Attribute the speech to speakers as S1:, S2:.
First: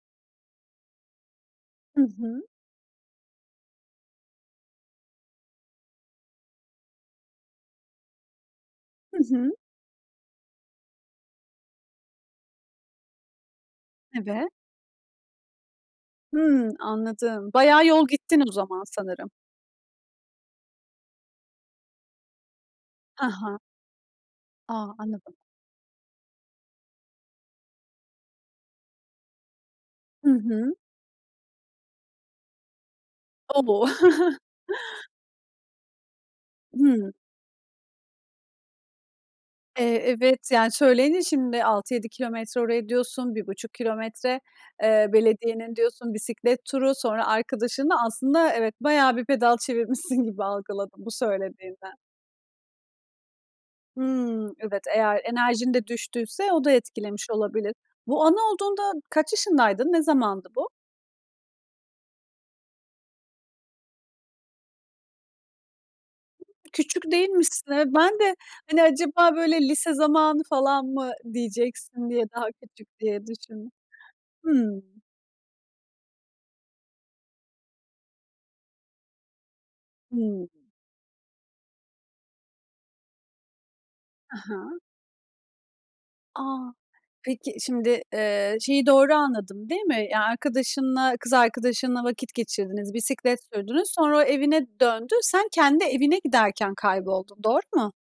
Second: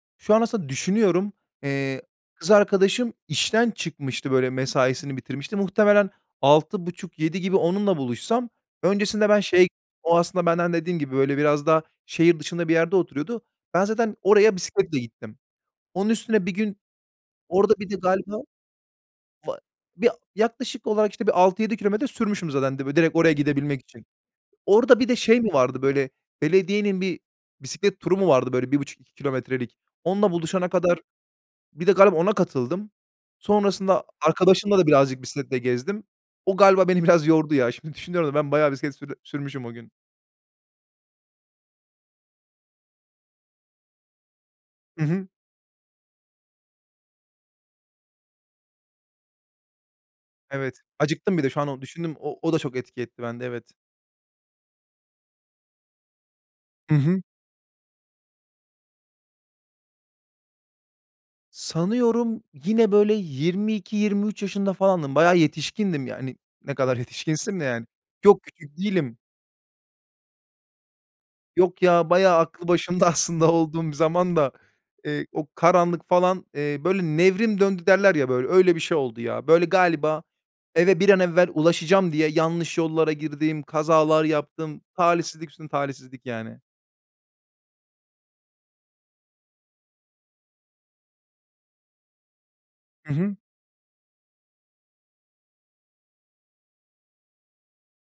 S1: Şu an, aslında düşünüyorum. Eee,
S2: Hı hı.
S1: kız arkadaşım işten çıkmıştı, böyle, mesaisini bitirmişti. Muhtemelen 06.30- 07.00 gibi onunla buluşsam,
S2: Hı
S1: öncesinde ben
S2: hı.
S1: şey. O, aslında benden dediğim gibi, böyle, biraz daha şehir dışında bir yerde oturuyordu. Ben, zaten
S2: Evet.
S1: oraya bisikletle gittim. Onun üstüne, bir
S2: Hımm.
S1: gün
S2: Anladım.
S1: orada,
S2: Bayağı
S1: bir de
S2: yol
S1: galiba
S2: gitsin bu zaman sanırım.
S1: va bi yaklaşık olarak, işte, bir 6-7 kilometre sürmüşüm zaten, direkt
S2: Ha
S1: oraya
S2: ha.
S1: gidebilmek için.
S2: A!
S1: Orada, bir de
S2: Anladım.
S1: şey mi vardı, böyle, belediyenin, bir bisiklet turu mu vardı, böyle 1,5- 2 kilometrelik. Onunla
S2: Hı
S1: buluşana
S2: hı.
S1: kadar, bir de galiba ona katıldım. Sonrasında a
S2: [unintelligible]
S1: arkadaşımla da birazcık bisikletle gezdim. O galiba beni
S2: Hımm.
S1: biraz yordu, ya. Şimdi düşünüyorum da, ben bayağı bisiklet sür sürmüşüm o gün.
S2: Eee, evet. Yani, söyleyince şimdi, 6-7 kilometre oraya diyorsun, 1,5 kilometre.
S1: Hı
S2: Eee,
S1: hı.
S2: belediyenin diyorsun, bisiklet turu. Sonra, arkadaşınla Aslında, evet, bayağı bir pedal çevirmişsin gibi
S1: Evet,
S2: algıladım bu
S1: acıktım bir, de şu an onu
S2: söylediğinden.
S1: düşündüm. O o da çok etki etti bende, evet.
S2: Hmm, evet. Eğer enerjin de düştüyse, o da
S1: Hı hı.
S2: etkilemiş olabilir. Bu anı olduğunda, kaç yaşındaydın? Ne zamandı bu?
S1: Sanıyorum, yine, böyle, 22-23 yaşında falandım, bayağı yetişkindim, yani. Ne kadar
S2: Küçük
S1: yetişkinsin de,
S2: değilmişsin.
S1: yani.
S2: Ben de,
S1: Yok, küçük
S2: hani,
S1: değilim.
S2: acaba, böyle, lise zamanı falan mı
S1: Yok ya,
S2: diyeceksin diye,
S1: bayağı
S2: daha
S1: aklı
S2: küçük
S1: başında,
S2: diye
S1: aslında,
S2: düşündüm.
S1: olduğum bir zamanda,
S2: Hımm.
S1: eee, o karanlıki falan, eee, böyle, nevrim döndü derler ya böyle, öyle bir şey oldu ya. Böyle, galiba,
S2: Hımm.
S1: eve bir an evvel ulaşacağım diye, yanlış yollara girdim, kazalar
S2: Ha
S1: yaptım,
S2: ha.
S1: Talihsizlik üstüne talihsizlik,
S2: A!
S1: yani.
S2: Peki, şimdi, eee, şeyi doğru anladım, değil mi? Ya, arkadaşınla, kız arkadaşınla vakit geçirdiniz,
S1: Hı hı.
S2: bisiklet sürdünüz, sonra o evine döndü. Sen kendi evine giderken kayboldun, doğru mu?